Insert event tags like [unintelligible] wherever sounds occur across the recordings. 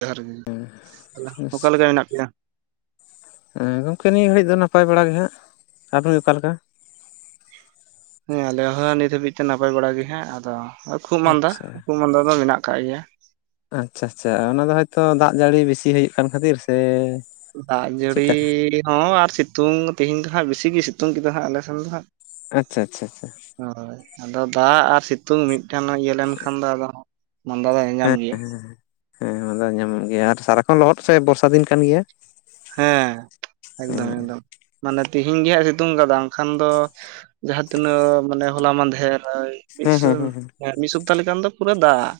ᱡᱚᱦᱟᱨ ᱜᱮ ᱦᱮᱞᱳ ᱚᱠᱟᱞᱮᱠᱟ ᱦᱮᱱᱟᱜ ᱯᱮᱭᱟ? ᱦᱮᱸ ᱜᱚᱝᱠᱮ ᱱᱤᱭᱟᱹ ᱜᱷᱟᱹᱲᱤᱡ ᱫᱚ ᱱᱟᱯᱟᱭ ᱵᱟᱲᱟ ᱜᱮ ᱦᱟᱸᱜ ᱟᱵᱮᱱ ᱜᱮ ᱚᱠᱟᱞᱮᱠᱟ? ᱦᱮᱸ ᱟᱞᱮ ᱦᱚᱸ ᱱᱤᱛ ᱦᱟᱹᱵᱤᱡ ᱛᱮ ᱱᱟᱯᱟᱭ ᱵᱟᱲᱟ ᱜᱮ ᱦᱟᱸᱜ ᱟᱫᱚ ᱠᱷᱩᱜ ᱢᱟᱸᱫᱟ ᱟᱪᱪᱷᱟ ᱠᱷᱩᱜ ᱢᱟᱸᱫᱟ ᱫᱚ ᱢᱮᱱᱟᱜ ᱟᱠᱟᱜ ᱜᱮᱭᱟ᱾ ᱟᱪᱪᱷᱟ ᱟᱪᱪᱷᱟ ᱚᱱᱟ ᱫᱚ ᱦᱚᱭᱛᱳ ᱫᱟᱜ ᱡᱟᱹᱲᱤ ᱵᱮᱥᱤ ᱦᱩᱭᱩᱜ ᱠᱟᱱ ᱠᱷᱟᱹᱛᱤᱨ ᱥᱮ ᱫᱟᱜ ᱡᱟᱹᱲᱤ ᱪᱮᱫᱠᱟ? ᱦᱚᱸ ᱟᱨ ᱥᱤᱛᱩᱝ ᱛᱮᱦᱤᱧ ᱫᱚ ᱦᱟᱸᱜ ᱵᱮᱥᱤ ᱜᱮ ᱥᱤᱛᱩᱝ ᱠᱮᱫᱟ ᱦᱟᱸᱜ ᱟᱞᱮ ᱥᱮᱱ ᱫᱚ ᱦᱟᱸᱜ ᱟᱪᱪᱷᱟ ᱟᱪᱪᱷᱟ ᱟᱪᱪᱷᱟ ᱦᱳᱭ ᱟᱫᱚ ᱫᱟᱜ ᱟᱨ ᱥᱤᱛᱩᱝ ᱢᱤᱫᱴᱮᱱ ᱤᱭᱟᱹ ᱞᱮᱱᱠᱷᱟᱱ ᱫᱚ ᱟᱫᱚ ᱢᱫᱟ ᱫᱚ ᱧᱟ-ᱧᱟᱢ ᱜᱮᱭᱟ᱾ ᱦᱮᱸ ᱦᱮᱸ ᱢᱟᱫᱟ ᱫᱚ ᱧᱟᱢᱚᱜ ᱜᱮᱭᱟ ᱟᱨ ᱥᱟᱨᱟᱠᱷᱚᱱ ᱞᱚᱦᱚᱫ ᱥᱮ ᱵᱚᱨᱥᱟ ᱫᱤᱱ ᱠᱟᱱ ᱜᱮᱭᱟ᱾ ᱦᱮᱸ ᱦᱮᱸ ᱮᱠᱫᱚᱢ ᱮᱠᱫᱚᱢ ᱢᱟᱱᱮ ᱛᱤᱦᱮᱧ ᱜᱮ ᱦᱟᱸᱜ ᱮ ᱥᱤᱛᱩᱝ ᱠᱟᱫᱟ ᱵᱟᱝᱠᱷᱟᱱ ᱫᱚ ᱡᱟᱦᱟᱸ ᱛᱤᱱᱟᱹᱜ ᱢᱟᱱᱮ ᱦᱚᱞᱟ ᱢᱟᱫᱷᱮᱨ ᱦᱮᱸ ᱦᱮᱸ ᱦᱮᱸ ᱢᱤᱫ ᱥᱚᱯᱛᱟᱦᱚ ᱞᱮᱠᱟᱱ ᱫᱚ ᱯᱩᱨᱟᱹ ᱫᱟᱜ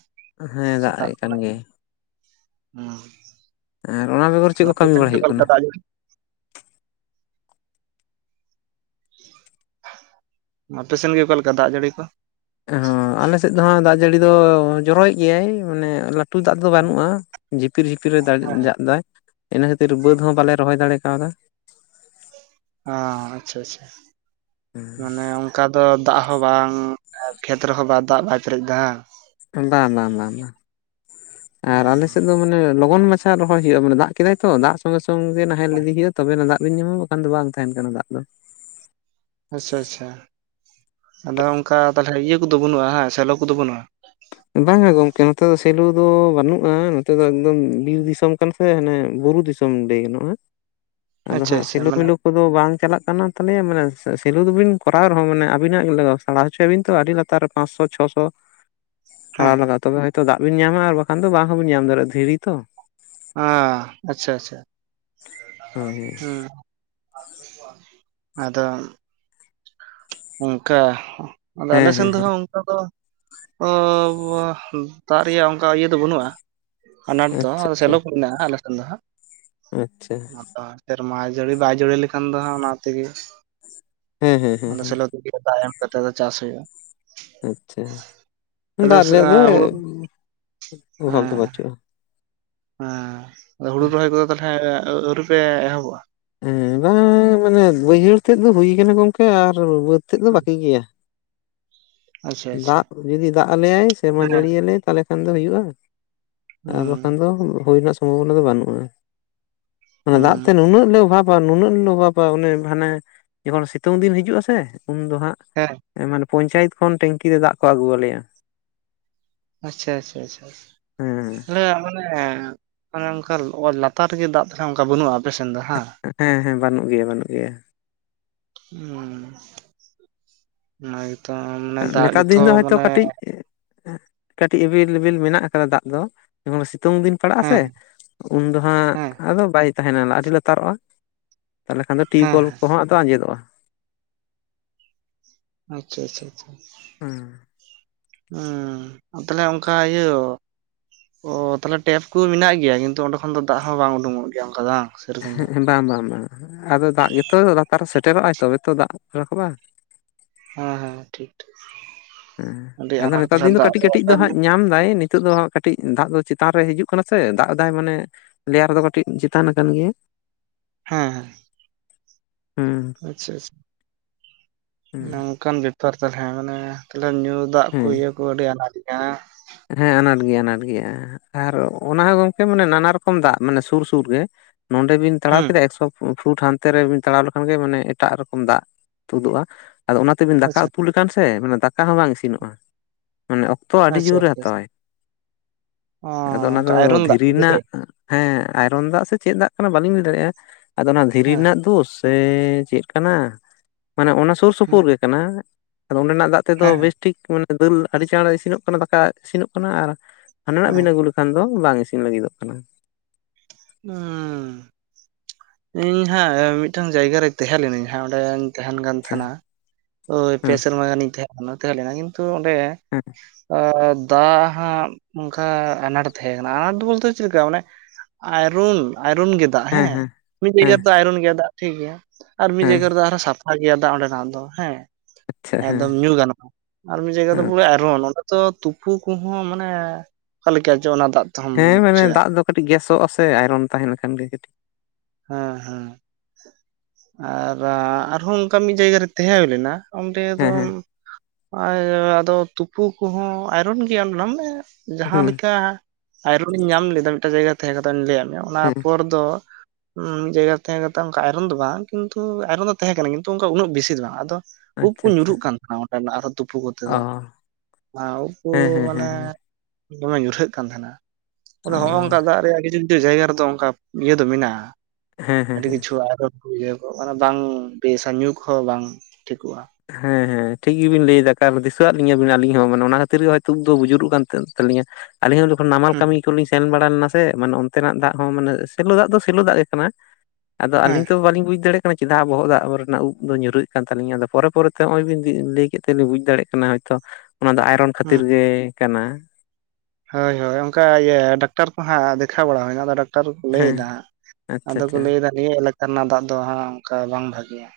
ᱦᱮᱸ ᱫᱟᱜ ᱥᱮᱛᱟᱜ ᱮ ᱠᱟᱱ ᱠᱷᱚᱱᱟᱜ ᱜᱮᱭᱟᱭ [inaudible] ᱟᱨ ᱚᱱᱟ ᱵᱮᱜᱚᱨ ᱦᱩᱸ ᱪᱮᱫ ᱠᱚ ᱟᱯᱮ ᱠᱟᱹᱢᱤ ᱥᱮᱱ ᱵᱟᱲᱟᱭ ᱜᱮ ᱚᱠᱟ ᱦᱩᱭᱩᱜ ᱞᱮᱠᱟ ᱠᱟᱱᱟ? ᱫᱟᱜ ᱡᱟᱹᱲᱤ ᱟᱯᱮ ᱥᱮᱱ ᱜᱮ ᱚᱠᱟ ᱞᱮᱠᱟ ᱫᱟᱜ ᱡᱟᱹᱲᱤ ᱠᱚ? ᱦᱚᱸ ᱟᱞᱮ ᱥᱮᱫ ᱫᱚ ᱦᱟᱸᱜ ᱫᱟᱜ ᱡᱟᱹᱲᱤ ᱫᱚ ᱡᱚᱨᱚᱭᱮᱫ ᱜᱮᱭᱟᱭ ᱢᱟᱱᱮ ᱞᱟᱹᱴᱩ ᱫᱟᱜ ᱫᱚ ᱵᱟᱹᱱᱩᱜᱼᱟ᱾ ᱡᱷᱤᱯᱤᱨ ᱡᱷᱤᱯᱤᱨ ᱮ ᱫᱟᱲ ᱡᱟᱜ ᱮ ᱫᱫᱟ ᱤᱱᱟᱹ ᱠᱷᱟᱹᱛᱤᱨ ᱵᱟᱹᱫᱽ ᱦᱚᱸ ᱵᱟᱞᱮ ᱨᱚᱦᱚᱭ ᱫᱟᱲᱮ ᱠᱟᱣᱫᱟ᱾ ᱚ ᱟᱪᱪᱷᱟ ᱟᱪᱪᱷᱟ ᱢᱟᱱᱮ ᱚᱱᱠᱟ ᱫᱚ ᱫᱟᱜ ᱦᱚᱸ ᱵᱟᱝ ᱠᱷᱮᱛ ᱨᱮᱦᱚᱸ ᱫᱟᱜ ᱵᱟᱭ ᱯᱮᱨᱮᱡ ᱮᱫᱟ᱾ ᱵᱟᱝ ᱵᱟᱝ ᱵᱟᱝ ᱵᱟ ᱟᱨ ᱟᱞᱮ ᱥᱮᱫ ᱫᱚ ᱢᱟᱱᱮ ᱞᱚᱜᱚᱱ ᱢᱟᱪᱷᱟ ᱨᱚᱦᱚᱭ ᱦᱳᱭᱳᱜᱼᱟ ᱢᱟᱱᱮ ᱫᱟᱜ ᱠᱮᱫᱟᱭ ᱛᱚ ᱫᱟᱜ ᱥᱚᱝᱜᱮ ᱥᱚᱝᱜᱮ ᱱᱟᱦᱮᱞ ᱤᱫᱤ ᱦᱳᱭᱳᱜᱼᱟ ᱛᱚᱵᱮ ᱚᱱᱟ ᱫᱟᱜ ᱵᱤᱱ ᱧᱟᱢᱟ ᱵᱟ ᱠᱷᱟᱱ ᱫᱚ ᱵᱟᱝ ᱛᱟᱦᱮᱱ ᱠᱟᱱᱟ ᱫᱟᱜ ᱫᱚ, ᱟᱪᱪᱷᱟ ᱟᱪᱪᱷᱟ, ᱟᱫᱚ ᱚᱝᱠᱟ ᱛᱟᱦᱚᱞᱮ ᱤᱭᱟᱹ ᱠᱚᱫᱚ ᱵᱟᱹᱱᱩᱜᱼᱟ ᱦᱮᱸ ᱥᱮᱞᱚ ᱠᱚᱫᱚ ᱵᱟᱹᱱᱩᱜᱼᱟ? ᱵᱟᱝᱼᱟ ᱜᱚᱢᱠᱮ ᱱᱚᱛᱮ ᱫᱚ ᱥᱮᱞᱩ ᱫᱚ ᱵᱟᱹᱱᱩᱜᱼᱟ ᱱᱚᱛᱮ ᱫᱚ ᱮᱠᱫᱚᱢ ᱵᱤᱨ ᱫᱤᱥᱚᱢ ᱠᱟᱱᱟ ᱾ ᱥᱮ ᱦᱟᱱᱮ ᱵᱩᱨᱩ ᱫᱤᱥᱚᱢ ᱞᱟᱹᱭ ᱜᱟᱱᱚᱜᱼᱟ ᱾ [unintelligible] ᱟᱫᱚ ᱟᱪᱪᱷᱟ ᱦᱟᱸᱜ ᱟᱪᱪᱷᱟ ᱢᱟᱱᱮ ᱥᱮᱞᱳᱢᱮᱞᱳ, ᱠᱚᱫᱚ ᱵᱟᱝ ᱪᱟᱞᱟᱜ ᱠᱟᱱᱟ ᱛᱟᱞᱮᱭᱟ ᱢᱟᱱᱮ ᱥᱮᱞᱩ ᱫᱩᱵᱤᱱ ᱠᱚᱨᱟᱣ ᱨᱮᱦᱚᱸ ᱢᱟᱱᱮ ᱟᱹᱵᱤᱱᱟᱜ [inaudible] ᱦᱚᱪᱚᱭᱟᱵᱤᱱ ᱛᱚ ᱟᱹᱰᱤ ᱞᱟᱛᱟᱨ, ᱯᱟᱸᱥᱥᱚ ᱪᱷᱚᱥᱚ, ᱦᱮᱸ ᱛᱟᱲᱟᱣ ᱞᱟᱜᱟᱜᱼᱟ ᱛᱚᱵᱮ ᱦᱚᱭᱛᱳ ᱫᱟᱜ ᱵᱤᱱ ᱧᱟᱢᱟ ᱟᱨ ᱵᱟᱠᱷᱟᱱ ᱫᱚ ᱵᱟᱝ ᱦᱚᱸᱵᱤᱱ ᱧᱟᱢ ᱫᱟᱲᱮᱭᱟᱜᱼᱟ, ᱫᱷᱤᱨᱤ ᱛᱚ ᱟᱻ ᱟᱪᱪᱷᱟ ᱟᱪᱪᱷᱟ, [unintelligible] ᱦᱮᱸ, ᱟᱫᱚ ᱚᱝᱠᱟ, ᱟᱫᱚ ᱟᱞᱮ ᱦᱮᱸ ᱮᱥᱱ ᱦᱮᱸ ᱫᱚᱦᱚ ᱦᱮᱸ ᱫᱚ ᱵᱟ ᱫᱟᱜ ᱨᱮᱭᱟᱜ ᱚᱝᱠᱟ ᱤᱭᱟᱹ ᱫᱚ ᱵᱟᱹᱱᱩᱜᱼᱟ, ᱟᱱᱟᱴ ᱫᱚ ᱟᱪᱪᱷᱟ ᱟᱪᱪᱷᱟ ᱥᱮᱞᱳ ᱠᱚ ᱢᱮᱱᱟᱜᱼᱟ ᱟᱞᱮ ᱥᱮᱱ ᱫᱚ ᱦᱟᱸᱜ, ᱟᱪᱪᱷᱟ, ᱢᱟ ᱛᱚ ᱥᱮᱨᱢᱟ ᱡᱟᱹᱲᱤ ᱵᱟᱭ ᱡᱟᱹᱲᱤ ᱞᱮᱠᱷᱟᱱ ᱫᱚ ᱦᱟᱸᱜ ᱚᱱᱟ ᱛᱮ ᱜᱮ ᱾ ᱦᱮᱸ ᱦᱮᱸ ᱦᱮᱸ ᱚᱸᱰᱮ ᱦᱮᱸ ᱥᱮᱞᱮᱫ ᱦᱳᱭᱳᱜ-ᱟ ᱫᱟᱜ ᱮᱢ ᱠᱟᱛᱮ ᱫᱚ ᱪᱟᱥ ᱦᱳᱭᱳᱜᱼᱟ ᱾ ᱟᱪᱪᱷᱟ, ᱛᱟᱦᱚᱞᱮ ᱫᱟᱜ ᱨᱮᱭᱟᱜ ᱫᱚ ᱦᱩᱲᱩ ᱦᱮᱸ ᱚᱵᱷᱟᱵᱽ ᱫᱚ ᱵᱟᱪᱩᱜᱼᱟ ᱦᱮᱸ ᱦᱩᱲᱩ ᱨᱚᱦᱚᱭ ᱠᱚᱫᱚ ᱛᱟᱦᱚᱞᱮ ᱟᱹᱣᱨᱤ ᱯᱮ ᱮᱦᱚᱵᱚᱜᱼᱟ? ᱦᱮᱸ ᱵᱟ ᱢᱟᱱᱮ ᱵᱟᱹᱭᱦᱟᱹᱲ ᱛᱮᱫ ᱫᱚ ᱦᱩᱭ ᱠᱟᱱᱟ ᱜᱚᱢᱠᱮ ᱟᱨ ᱵᱟᱹᱫᱽ ᱛᱮᱫ ᱫᱚ ᱵᱟᱠᱤ ᱜᱮᱭᱟ ᱾ ᱟᱪᱪᱷᱟ ᱟᱪᱪᱷᱟ ᱫᱟᱜ ᱡᱩᱫᱤ ᱫᱟᱜ ᱟᱞᱮᱭᱟᱭ ᱥᱮᱨᱢᱟ ᱦᱮᱸ ᱡᱟᱹᱲᱤᱭᱟᱞᱮ ᱛᱟᱦᱚᱞᱮ ᱠᱷᱟᱱ ᱫᱚ ᱦᱩᱭᱩᱜᱼᱟ ᱾ ᱟᱨ ᱦᱩᱸ ᱵᱟᱠᱷᱟᱱ ᱫᱚ ᱦᱩᱲᱩ ᱦᱩᱭ ᱨᱮᱱᱟᱜ ᱥᱚᱢᱵᱷᱚᱵᱚᱱᱟ ᱫᱚ ᱵᱟᱹᱱᱩᱜᱼᱟ, ᱢᱟᱱᱮ ᱦᱩᱸ ᱫᱟᱜ ᱛᱮ ᱱᱩᱱᱟᱹᱜ ᱞᱮ ᱚᱵᱷᱟᱵᱽ ᱵᱟ ᱱᱩᱱᱟᱹᱜ ᱚᱵᱷᱟᱯᱟ ᱚᱱᱮ ᱦᱟᱱᱮ ᱡᱚᱠᱷᱚᱱ ᱥᱤᱛᱩᱝ ᱫᱤᱱ ᱦᱤᱡᱩᱜ ᱟᱥᱮ ᱩᱱ ᱫᱚ ᱦᱟᱸᱜ, [inaudible] ᱢᱟᱱᱮ ᱯᱚᱧᱪᱟᱭᱮᱛ ᱠᱷᱚᱱ ᱴᱤᱝᱠᱤ ᱨᱮ ᱫᱟᱜ ᱠᱚ ᱟᱹᱜᱩ ᱟᱞᱮᱭᱟ ᱾ ᱟᱪᱪᱷᱟ ᱟᱪᱪᱷᱟ ᱦᱮᱸ ᱟᱪᱪᱷᱟ [inaudible] ᱚᱱᱮ ᱚᱝᱠᱟ ᱚ ᱞᱟᱛᱟᱨ ᱨᱮᱜᱮ ᱫᱟᱜ ᱛᱟᱦᱟᱞᱮ ᱚᱝᱠᱟ ᱵᱟᱹᱱᱩᱜᱼᱟ ᱟᱯᱮᱥᱮᱱ ᱫᱚ ᱦᱮᱸ ᱦᱮᱸ ᱦᱮᱸ ᱵᱟᱹᱱᱩᱜ ᱜᱮᱭᱟ ᱵᱟᱹᱱᱩᱜ ᱜᱮᱭᱟ ᱾ ᱦᱩᱸ ᱚᱱᱟ ᱜᱮᱛᱚ ᱢᱟᱱᱮ ᱫᱟᱜ ᱱᱮᱛᱟᱨ ᱫᱤᱱ ᱜᱮᱛᱷᱚ ᱫᱚ ᱦᱚᱭᱛᱚ ᱢᱟᱱᱮ ᱠᱟᱹᱴᱤᱡ ᱠᱟᱹᱴᱤᱡ ᱮᱵᱮᱞ ᱮᱵᱮᱞ ᱢᱮᱱᱟᱜ ᱟᱠᱟᱫᱟ ᱫᱟᱜ ᱫᱚ ᱡᱚᱠᱷᱚᱱ ᱥᱤᱛᱩᱝ ᱫᱤᱱ ᱯᱟᱲᱟᱜ ᱟᱥᱮ, ᱦᱮᱸ ᱩᱱ ᱫᱚ ᱦᱟᱸᱜ ᱦᱮᱸ ᱟᱫᱚ ᱵᱟᱭ ᱛᱟᱦᱮᱱᱟ ᱟᱹᱰᱤ ᱞᱟᱛᱟᱨᱚᱜᱼᱟ ᱛᱟᱦᱚᱞᱮ ᱠᱷᱟᱱ ᱫᱚ ᱦᱮᱸ ᱴᱤᱭᱩᱠᱚᱞ ᱦᱮᱸ ᱠᱚ ᱦᱚᱸ ᱟᱸᱡᱮᱫᱚᱜᱼᱟ ᱾ ᱟᱪᱪᱷᱟ ᱟᱪᱪᱷᱟ ᱟᱪᱷᱟ ᱦᱩᱸ ᱛᱟᱦᱚᱞᱮ ᱚᱝᱠᱟ ᱤᱭᱟᱹ ᱚ ᱛᱟᱦᱚᱞᱮ ᱴᱮᱯ ᱠᱩ ᱢᱮᱱᱟᱜ ᱜᱮᱭᱟ, ᱠᱤᱱᱛᱩ ᱚᱸᱰᱮ ᱠᱷᱚᱱ ᱫᱚ ᱫᱟᱜ ᱦᱚᱸ ᱵᱟᱝ ᱩᱰᱩᱝᱚᱜ ᱜᱮᱭᱟ ᱚᱱᱠᱟ ᱫᱚ ᱵᱟᱝ? ᱥᱮᱨᱚᱠᱚᱢ ᱫᱚ ᱦᱮ ᱵᱟᱝ ᱵᱟᱝ ᱵᱟᱝ ᱟᱫᱚ ᱫᱟᱜ ᱜᱮᱛᱚ ᱞᱟᱛᱟᱨ ᱥᱮᱴᱮᱨᱚᱜ ᱟᱭ ᱛᱚᱵᱮ ᱛᱚ ᱫᱟᱜ ᱨᱟᱠᱟᱵ-ᱟ ᱦᱮᱸ ᱦᱮᱸ ᱴᱷᱤᱠ ᱴᱷᱤᱠ, ᱟᱹᱰᱤ ᱦᱮᱸ ᱟᱫᱚ ᱟᱱᱟᱴ ᱱᱮᱛᱟᱨ ᱛᱟᱦᱞᱮ ᱫᱤᱱ ᱫᱚ ᱫᱟᱜ ᱠᱟᱹᱴᱤᱡ ᱨᱮᱭᱟᱜ ᱠᱟᱹᱴᱤᱡ ᱫᱚ ᱦᱮᱸ ᱦᱟᱸᱜ ᱧᱟᱢ ᱫᱟᱭ ᱱᱤ ᱛᱩᱜ ᱫᱚ ᱠᱟᱹᱴᱤᱡ ᱫᱟᱜ ᱫᱚ ᱪᱮᱛᱟᱱ ᱨᱮ ᱦᱤᱡᱩᱜ ᱠᱟᱱᱟ ᱥᱮ ᱫᱟᱜ ᱮᱫᱟᱭ ᱢᱟᱱᱮ, ᱞᱮᱭᱟᱨ ᱫᱚ ᱠᱟᱹᱴᱤᱡ ᱪᱮᱛᱟᱱ ᱟᱠᱟᱱ ᱜᱮᱭᱟ ᱾ ᱦᱮᱸᱻ ᱦᱮᱸ ᱟᱪᱪᱷᱟ ᱟᱪᱪᱷᱟ, ᱱᱚᱝᱠᱟᱱ ᱵᱮᱯᱟᱨ ᱛᱟᱞᱦᱮ ᱢᱟᱱᱮ ᱛᱟᱦᱚᱞᱮ ᱧᱩ ᱫᱟᱜ ᱠᱚ ᱦᱮᱸ ᱤᱭᱟᱹ ᱠᱚ ᱟᱹᱰᱤ ᱟᱱᱟᱴ ᱜᱮᱭᱟ ᱾ ᱦᱮᱸ ᱟᱱᱟᱴ ᱜᱮᱭᱟ ᱟᱱᱟᱴ ᱜᱮᱭᱟ ᱟᱨ ᱚᱱᱟ ᱦᱚᱸ ᱜᱚᱝ ᱠᱮ ᱢᱟᱱᱮ ᱱᱟᱱᱟ ᱨᱚᱠᱚᱢ ᱫᱟᱜ ᱢᱟᱱᱮ ᱥᱩᱨ ᱥᱩᱨ ᱜᱮ ᱱᱚᱸᱰᱮ ᱵᱤᱱ ᱛᱟᱲᱟᱣ ᱦᱩᱸ ᱠᱮᱫᱟ ᱮᱠᱥᱚ ᱯᱷᱩᱴ ᱦᱟᱱᱛᱮ ᱨᱮᱵᱮᱱ ᱛᱟᱲᱟᱣ ᱞᱮᱠᱷᱟᱱ ᱜᱮ ᱢᱟᱱᱮ ᱮᱴᱟᱜ ᱨᱚᱠᱚᱢ ᱫᱟᱜ ᱛᱩᱫᱩᱜ-ᱟ᱾ ᱟᱫᱚ ᱚᱱᱟ ᱛᱮᱵᱤᱱ ᱫᱟᱠᱟ ᱟᱪᱪᱷᱟ ᱩᱛᱩ ᱞᱮᱠᱷᱟᱱ ᱥᱮ ᱢᱟᱱᱮ ᱫᱟᱠᱟ ᱦᱚᱸ ᱵᱟᱝ ᱤᱥᱤᱱᱚᱜᱼᱟ᱾ ᱢᱟᱱᱮ ᱚᱠᱛᱚ ᱟᱰᱤ ᱟᱪᱪᱷᱟ ᱡᱳᱨᱮ ᱟᱪᱪᱷᱟ ᱦᱟᱛᱟᱣᱟᱭ ᱚ ᱟᱫᱚ ᱚᱱᱟ ᱫᱚ ᱚᱱᱠᱟ ᱟᱭᱨᱚᱱ ᱫᱟᱜ ᱫᱷᱤᱨᱤ ᱠᱚ ᱦᱮᱸᱥᱮ ᱨᱮᱱᱟᱜ ᱦᱮᱸ ᱟᱭᱨᱚᱱ ᱫᱟᱜ ᱥᱮ ᱪᱮᱫ ᱫᱟᱜ ᱠᱟᱱᱟ ᱵᱟᱞᱤᱧ ᱞᱟᱹᱭ ᱫᱟᱲᱮᱭᱟᱜᱼᱟ᱾ ᱟᱫᱚ ᱚᱱᱟ ᱫᱷᱤᱨᱤ ᱦᱮᱸ ᱨᱮᱱᱟᱜ ᱫᱳᱥ ᱥᱮ ᱪᱮᱫ ᱠᱟᱱᱟ᱾ ᱢᱟᱱᱮ ᱚᱱᱟ ᱥᱩᱨ ᱥᱩᱯᱩᱨ ᱜᱮ ᱠᱟᱱᱟ, ᱟᱫᱚ ᱚᱰᱮᱱᱟᱜ ᱫᱟᱜ ᱛᱮᱫᱚ ᱦᱮᱸ ᱵᱮᱥ ᱴᱷᱤᱠ ᱢᱟᱱᱮ ᱫᱟᱹᱞ ᱟᱹᱰᱤ ᱪᱟᱸᱬ ᱤᱥᱤᱱᱚᱜ ᱠᱟᱱᱟ ᱫᱟᱠᱟ ᱤᱥᱤᱱᱚᱜ ᱠᱟᱱᱟ ᱟᱨ ᱦᱟᱰᱮᱱᱟᱜ ᱵᱤᱱ ᱦᱮᱸ ᱟᱹᱜᱩ ᱞᱮ ᱠᱷᱟᱱ ᱫᱚ ᱵᱟᱝ ᱤᱥᱤᱱ ᱞᱟᱹᱜᱤᱫᱚᱜ ᱠᱟᱱᱟ᱾ ᱩᱸ ᱤᱧ ᱦᱟᱸᱜ ᱢᱤᱫᱴᱟᱝ ᱡᱟᱭᱜᱟ ᱨᱮ ᱛᱟᱦᱮ ᱞᱮᱱᱤᱧ ᱦᱟᱸᱜ ᱚᱸᱰᱮᱧ ᱛᱟᱦᱮᱱ ᱠᱟᱱ ᱟᱪᱪᱷᱟ ᱛᱟᱦᱮᱱᱟ᱾ ᱳᱭ ᱯᱮ ᱦᱮᱸ ᱥᱮᱨᱢᱟ ᱜᱟᱱᱤᱧ ᱛᱟᱦᱮ ᱠᱟᱱᱟ ᱛᱟᱦᱮᱞᱮᱱᱟ ᱠᱤᱱ ᱛᱩ ᱚᱰᱮ ᱦᱮᱸ ᱚ ᱫᱟᱜ ᱦᱟᱸᱜ ᱚᱱᱠᱟ ᱟᱱᱟᱴ ᱛᱟᱦᱮ ᱠᱟᱱᱟ᱾ ᱟᱱᱟᱴ ᱵᱚᱞᱛᱮ ᱪᱮᱫ ᱞᱮᱠᱟ ᱢᱟᱱᱮ ᱟᱭᱨᱚᱱ ᱟᱭᱨᱚᱱ ᱜᱮ ᱫᱟᱜ ᱦᱮᱸ᱾ ᱢᱤᱫ ᱡᱟᱭᱜᱟ ᱦᱮᱸ ᱨᱮᱫᱚ ᱟᱭᱨᱚᱱ ᱜᱮᱭᱟ ᱫᱟᱜ ᱴᱷᱤᱠ ᱜᱮᱭᱟ᱾ ᱟᱨ ᱢᱤᱫ ᱦᱮᱸ ᱡᱟᱭᱜᱟ ᱨᱮᱫᱚ ᱟᱨᱦᱚ ᱥᱟᱯᱷᱟ ᱜᱮᱭᱟ ᱫᱟᱜ ᱚᱰᱮᱱᱟᱜ ᱫᱚ ᱦᱮᱸ, ᱟᱪᱪᱷᱟ ᱦᱮᱸ ᱮᱠᱫᱚᱢ ᱧᱩ ᱜᱟᱱᱚᱜᱼᱟ᱾ ᱟᱨ ᱢᱤᱫ ᱡᱟᱭᱜᱟ ᱫᱚ ᱦᱮᱸ ᱯᱩᱨᱟᱹ ᱟᱭᱨᱚᱱ᱾ ᱚᱰᱮ ᱫᱚ ᱛᱩᱯᱩ ᱠᱚᱦᱚᱸ ᱢᱟᱱᱮ ᱚᱠᱟ ᱞᱮᱠᱟ ᱪᱚ ᱚᱱᱟ ᱫᱟᱜ ᱛᱮᱦᱚᱢ ᱦᱮᱸ ᱢᱟᱱᱮ ᱵᱩᱡᱷᱟᱹᱜᱼᱟ ᱫᱟᱜ ᱫᱚ ᱠᱟᱹᱴᱤᱡ ᱜᱮᱥᱚᱜ ᱟᱥᱮ ᱟᱭᱨᱚᱱ ᱛᱟᱦᱮᱱ ᱠᱷᱟᱱ ᱜᱮ ᱠᱟᱴᱤᱡ᱾ ᱦᱮᱸ ᱦᱮᱸ ᱟᱨ ᱟᱨᱦᱚᱸ ᱚᱱᱠᱟ ᱢᱤᱫ ᱡᱟᱭᱜᱟ ᱨᱮ ᱛᱟᱦᱮ ᱦᱩᱭ ᱞᱮᱱᱟ᱾ ᱚᱰᱮ ᱦᱮᱸ ᱦᱮᱸ [unintelligible] ᱟᱫᱚ ᱛᱩᱯᱩ ᱠᱚᱦᱚᱸ ᱟᱭᱨᱚᱱ ᱜᱮᱭᱟ ᱚᱰᱮᱱᱟᱜ ᱢᱮ ᱡᱟᱦᱟᱸ ᱦᱮᱸ ᱞᱮᱠᱟ ᱟᱭᱨᱚᱱᱤᱧ ᱧᱟᱢ ᱞᱮᱫᱟ ᱢᱤᱫᱴᱟᱝ ᱡᱟᱭᱜᱟ ᱨᱮ ᱛᱟᱦᱮ ᱠᱟᱛᱮ ᱚᱱᱮᱧ ᱞᱟᱹᱭᱟᱫ ᱢᱮᱭᱟ᱾ ᱚᱱᱟ ᱦᱮᱸ ᱯᱚᱨ ᱫᱚ ᱢᱤᱫ ᱡᱟᱭᱜᱟ ᱨᱮ ᱛᱟᱦᱮ ᱠᱟᱛᱮ ᱚᱱᱠᱟ ᱟᱭᱨᱚᱱ ᱫᱚ ᱵᱟᱝ ᱠᱤᱱᱛᱩ ᱟᱭᱨᱚᱱ ᱫᱚ ᱛᱟᱦᱮ ᱠᱟᱱᱟ ᱠᱤᱱᱛᱩ ᱩᱱᱟᱹᱜ ᱵᱮᱥᱤ ᱫᱚ ᱵᱟᱝ ᱟᱫᱚ ᱩᱵ ᱠᱚ ᱟᱪᱪᱷᱟ ᱟᱪᱪᱷᱟ ᱧᱩᱨᱩᱜ ᱠᱟᱱ ᱟᱨ ᱚᱴᱮᱱᱟᱜ ᱟᱨᱦᱚ ᱛᱩᱯᱩ ᱠᱚᱛᱮ ᱚ ᱫᱚ ᱟᱨ ᱩᱵᱠᱩ ᱦᱮᱸ ᱦᱮᱸ ᱢᱟᱱᱮ ᱦᱮᱸ ᱦᱮᱸ ᱫᱚᱢᱮ ᱧᱩᱨᱦᱟᱹᱜ ᱠᱟᱱ ᱛᱟᱦᱮᱱᱟ ᱚ ᱟᱫᱚ ᱦᱚ-ᱚᱝᱠᱟ ᱫᱟᱜ ᱨᱮᱭᱟᱜ [unintelligible] ᱠᱤᱪᱩ ᱡᱟᱭᱜᱟ ᱨᱮᱫᱚ ᱚᱱᱠᱟ ᱤᱭᱟᱹ ᱫᱚ ᱢᱮᱱᱟᱜ-ᱟ᱾ ᱦᱮᱸ ᱦᱮᱸ ᱟᱰᱤ ᱦᱮᱸ ᱠᱤᱪᱷᱩ ᱟᱭᱨᱚᱱ ᱠᱚ ᱤᱭᱟᱹ ᱠᱩ ᱢᱟᱱᱮ ᱵᱟᱝ ᱵᱮᱥᱟ ᱧᱩ ᱠᱚᱦᱚ ᱵᱟᱝ ᱴᱷᱤᱠᱚᱜ-ᱟ᱾ ᱦᱮᱸ ᱦᱮᱸ ᱴᱷᱤᱠ ᱜᱮᱵᱤᱱ ᱞᱟᱹᱭᱫᱟ ᱠᱟᱨ ᱫᱤᱥᱟᱹᱣᱟᱫ ᱞᱤᱧᱟᱹ ᱵᱤᱱ ᱟᱹᱞᱤᱧ ᱦᱚᱸ ᱢᱟᱱᱮ ᱚᱱᱟ ᱠᱷᱟᱹᱛᱤᱨ ᱜᱮ ᱦᱚᱭᱛᱳ ᱩᱵ ᱫᱚ ᱵᱩᱡᱩᱨᱚᱜ ᱠᱟᱱ ᱛᱟᱞᱤᱧᱟ᱾ ᱟᱹᱞᱤᱧ ᱦᱚᱸ ᱡᱚᱠᱷᱚᱱ ᱱᱟᱢᱟᱞ ᱦᱩᱸ ᱠᱟᱢᱤ ᱠᱚᱞᱤᱧ ᱥᱮᱱ ᱵᱟᱲ ᱞᱮᱱᱟ ᱥᱮ᱾ ᱢᱟᱱᱮ ᱚᱱᱛᱮᱱᱟᱜ ᱫᱟᱜ ᱦᱚᱸ ᱢᱟᱱᱮ ᱥᱮᱞᱚ ᱫᱟᱜ ᱫᱚ ᱥᱮᱞᱚ ᱫᱟᱜ ᱜᱮ ᱠᱟᱱᱟ᱾ ᱟᱫᱚ ᱦᱮᱸ ᱟᱞᱤᱧ ᱛᱚ ᱵᱟᱞᱤᱧ ᱵᱩᱡ ᱫᱟᱲᱮᱜ ᱠᱟᱫᱟ ᱪᱮᱫᱟᱜ ᱵᱚᱦᱚᱜ ᱫᱟᱜ ᱨᱮᱱᱟᱜ ᱩᱵ ᱫᱚ ᱧᱩᱨᱩᱜ ᱠᱟᱱ ᱛᱞᱤᱧᱟ᱾ ᱟᱫᱚ ᱯᱚᱨᱮ ᱯᱚᱨᱮᱛᱮ ᱦᱚᱸᱜ-ᱚᱭ ᱵᱤᱱ ᱞᱟᱹᱭ ᱠᱮᱫ ᱛᱮ ᱞᱤᱧ ᱵᱩᱡ ᱫᱟᱲᱮᱭᱟᱜ ᱠᱟᱱᱟ ᱦᱚᱭᱛᱚ ᱚᱱᱟ ᱫᱚ ᱟᱭᱨᱚᱱ ᱠᱷᱟᱹᱛᱤᱨ ᱦᱩᱸ ᱜᱮ ᱠᱟᱱᱟ᱾ ᱦᱳᱭ ᱦᱳᱭ ᱚᱱᱠᱟ ᱤᱭᱟᱹ ᱰᱟᱠᱛᱟᱨ ᱠᱚ ᱦᱟᱜ ᱫᱮᱠᱷᱟᱣ ᱵᱟᱲᱟ ᱦᱩᱭᱱᱟ ᱟᱫᱚ ᱰᱟᱠ ᱴᱟᱨ ᱠᱚᱠᱚ ᱞᱟᱹᱭ ᱦᱮᱸ ᱮᱫᱟ ᱟᱪᱪᱷᱟ ᱟᱫᱚ ᱠᱚ ᱟᱪᱪᱷᱟ ᱞᱟᱹᱭ ᱫᱟ ᱱᱤᱭᱟᱹ ᱮᱞᱟᱠᱟ ᱨᱮᱱᱟᱜ ᱫᱟᱜ ᱫᱚ ᱦᱟᱸᱜ ᱚᱱᱠᱟ ᱵᱟᱝ ᱵᱷᱟᱜᱮᱭᱟ᱾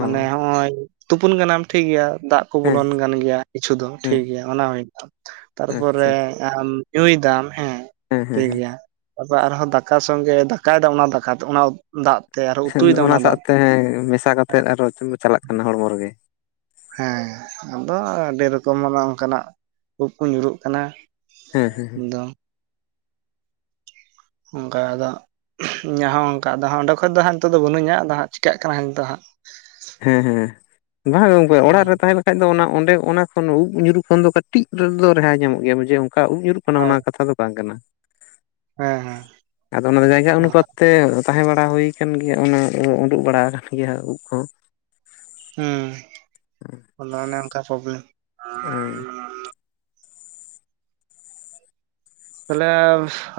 ᱢᱟᱱᱮ ᱦᱚᱸᱜᱼᱚᱭ ᱛᱩᱯᱩᱱ ᱠᱟᱱᱟᱢ ᱴᱷᱤᱠ ᱜᱮᱭᱟ ᱫᱟᱜ ᱠᱚ ᱦᱮᱸ ᱵᱚᱞᱚᱱ ᱠᱟᱱ ᱜᱮᱭᱟ᱾ ᱠᱤᱪᱷᱩ ᱫᱚ ᱦᱮᱸ ᱴᱷᱤᱠ ᱜᱮᱭᱟ ᱚᱱᱟ ᱦᱩᱭᱛᱟᱢ ᱛᱟᱨᱯᱚᱨ ᱟᱪᱪᱷᱟ ᱟᱪᱪᱷᱟ ᱟᱢ ᱧᱩᱭ ᱫᱟᱢ ᱦᱮᱸ ᱴᱷᱤᱠ ᱜᱮᱭᱟ᱾ ᱟᱵᱟᱨ ᱟᱨᱦᱚ ᱫᱟᱠᱟ ᱥᱚᱜᱮ ᱫᱟᱠᱟᱭ ᱫᱟᱢ, ᱚᱱᱟ ᱫᱟᱠᱟ ᱚᱱᱟ ᱫᱟᱜ ᱛᱮ ᱟᱨᱦᱚᱸ ᱩᱛᱩᱭ [unintelligible] ᱫᱟᱢ ᱚᱱᱟ ᱫᱟᱜ ᱥᱟᱜᱛᱮ ᱦᱮᱸ ᱢᱮᱥᱟ ᱠᱟᱛᱮᱫ ᱟᱨᱚᱚ ᱪᱟᱞᱟᱜ ᱠᱟᱱᱟ ᱦᱚᱲᱢᱚ ᱨᱮᱜᱮ᱾ ᱦᱮ ᱟᱫᱚ ᱟᱹᱰᱤ ᱨᱚᱠᱚᱢ ᱚᱱᱮ ᱚᱱᱠᱟᱱᱟᱜ ᱩᱵ ᱠᱚ ᱧᱩᱨᱩᱜ ᱠᱟᱱᱟ᱾ ᱦᱮᱸ ᱦᱮᱸ ᱦᱩᱸ᱾ ᱮᱠᱫᱚᱢ ᱚᱱᱠᱟ ᱫᱚ ᱤᱧᱟᱹᱜ ᱦᱚᱸ ᱚᱱᱠᱟ ᱟᱫᱚ ᱦᱟᱸᱜ ᱚᱰᱮ ᱠᱷᱚᱡ ᱫᱚ ᱦᱟᱸᱜ ᱱᱤᱛᱚᱜ ᱫᱚ ᱵᱟᱹᱱᱩᱧᱟ᱾ ᱟᱫᱚ ᱦᱟᱸᱜ ᱪᱤᱠᱟᱹᱜ ᱠᱟᱱᱟ ᱦᱟᱸᱜ ᱱᱤᱛᱚᱜ ᱦᱟᱸᱜ᱾ ᱦᱮᱸ ᱦᱮᱸ ᱵᱟᱝ ᱜᱚᱝᱠᱮ ᱦᱩᱸ ᱚᱲᱟᱜ ᱨᱮ ᱛᱟᱦᱮ ᱞᱮ ᱠᱷᱟᱡ ᱫᱚ ᱚᱱᱟ ᱚᱸᱰᱮ ᱚᱱᱟ ᱠᱷᱚᱱ ᱦᱚᱸ ᱩᱵ ᱧᱩᱨᱩ ᱠᱷᱚᱱ ᱫᱚ ᱠᱟᱹᱴᱤᱡ ᱨᱮᱫᱚ ᱨᱮᱦᱟᱭ ᱧᱟᱢᱚᱜ ᱜᱮᱭᱟ ᱡᱮ ᱚᱱᱠᱟ ᱩᱵ ᱧᱩᱨᱩᱜ ᱠᱷᱚᱱᱟ ᱚᱱᱟ ᱦᱳᱭ ᱚᱱᱟ ᱠᱟᱛᱷᱟ ᱫᱚ ᱵᱟᱝ ᱠᱟᱱᱟ᱾ ᱦᱮᱸ ᱦᱮᱸ᱾ ᱟᱫᱚ ᱚᱱᱟᱫᱚ ᱡᱟᱭᱜᱟ ᱚᱱᱩᱯᱟᱛ ᱛᱮ ᱛᱟᱦᱮᱸ ᱵᱟᱲᱟ ᱦᱩᱭ ᱠᱟᱱ ᱜᱮᱭᱟ ᱚᱱᱟ ᱩᱰᱩᱠ ᱵᱟᱲᱟ ᱟᱠᱟᱱ ᱜᱮᱭᱟ ᱩᱵ ᱠᱚᱦᱚᱸ᱾ ᱩᱸ ᱟᱫᱚ ᱚᱱᱮ ᱚᱱᱠᱟ ᱯᱨᱚᱵᱞᱮᱢ ᱮᱸ᱾ ᱛᱟᱦᱚᱞᱮ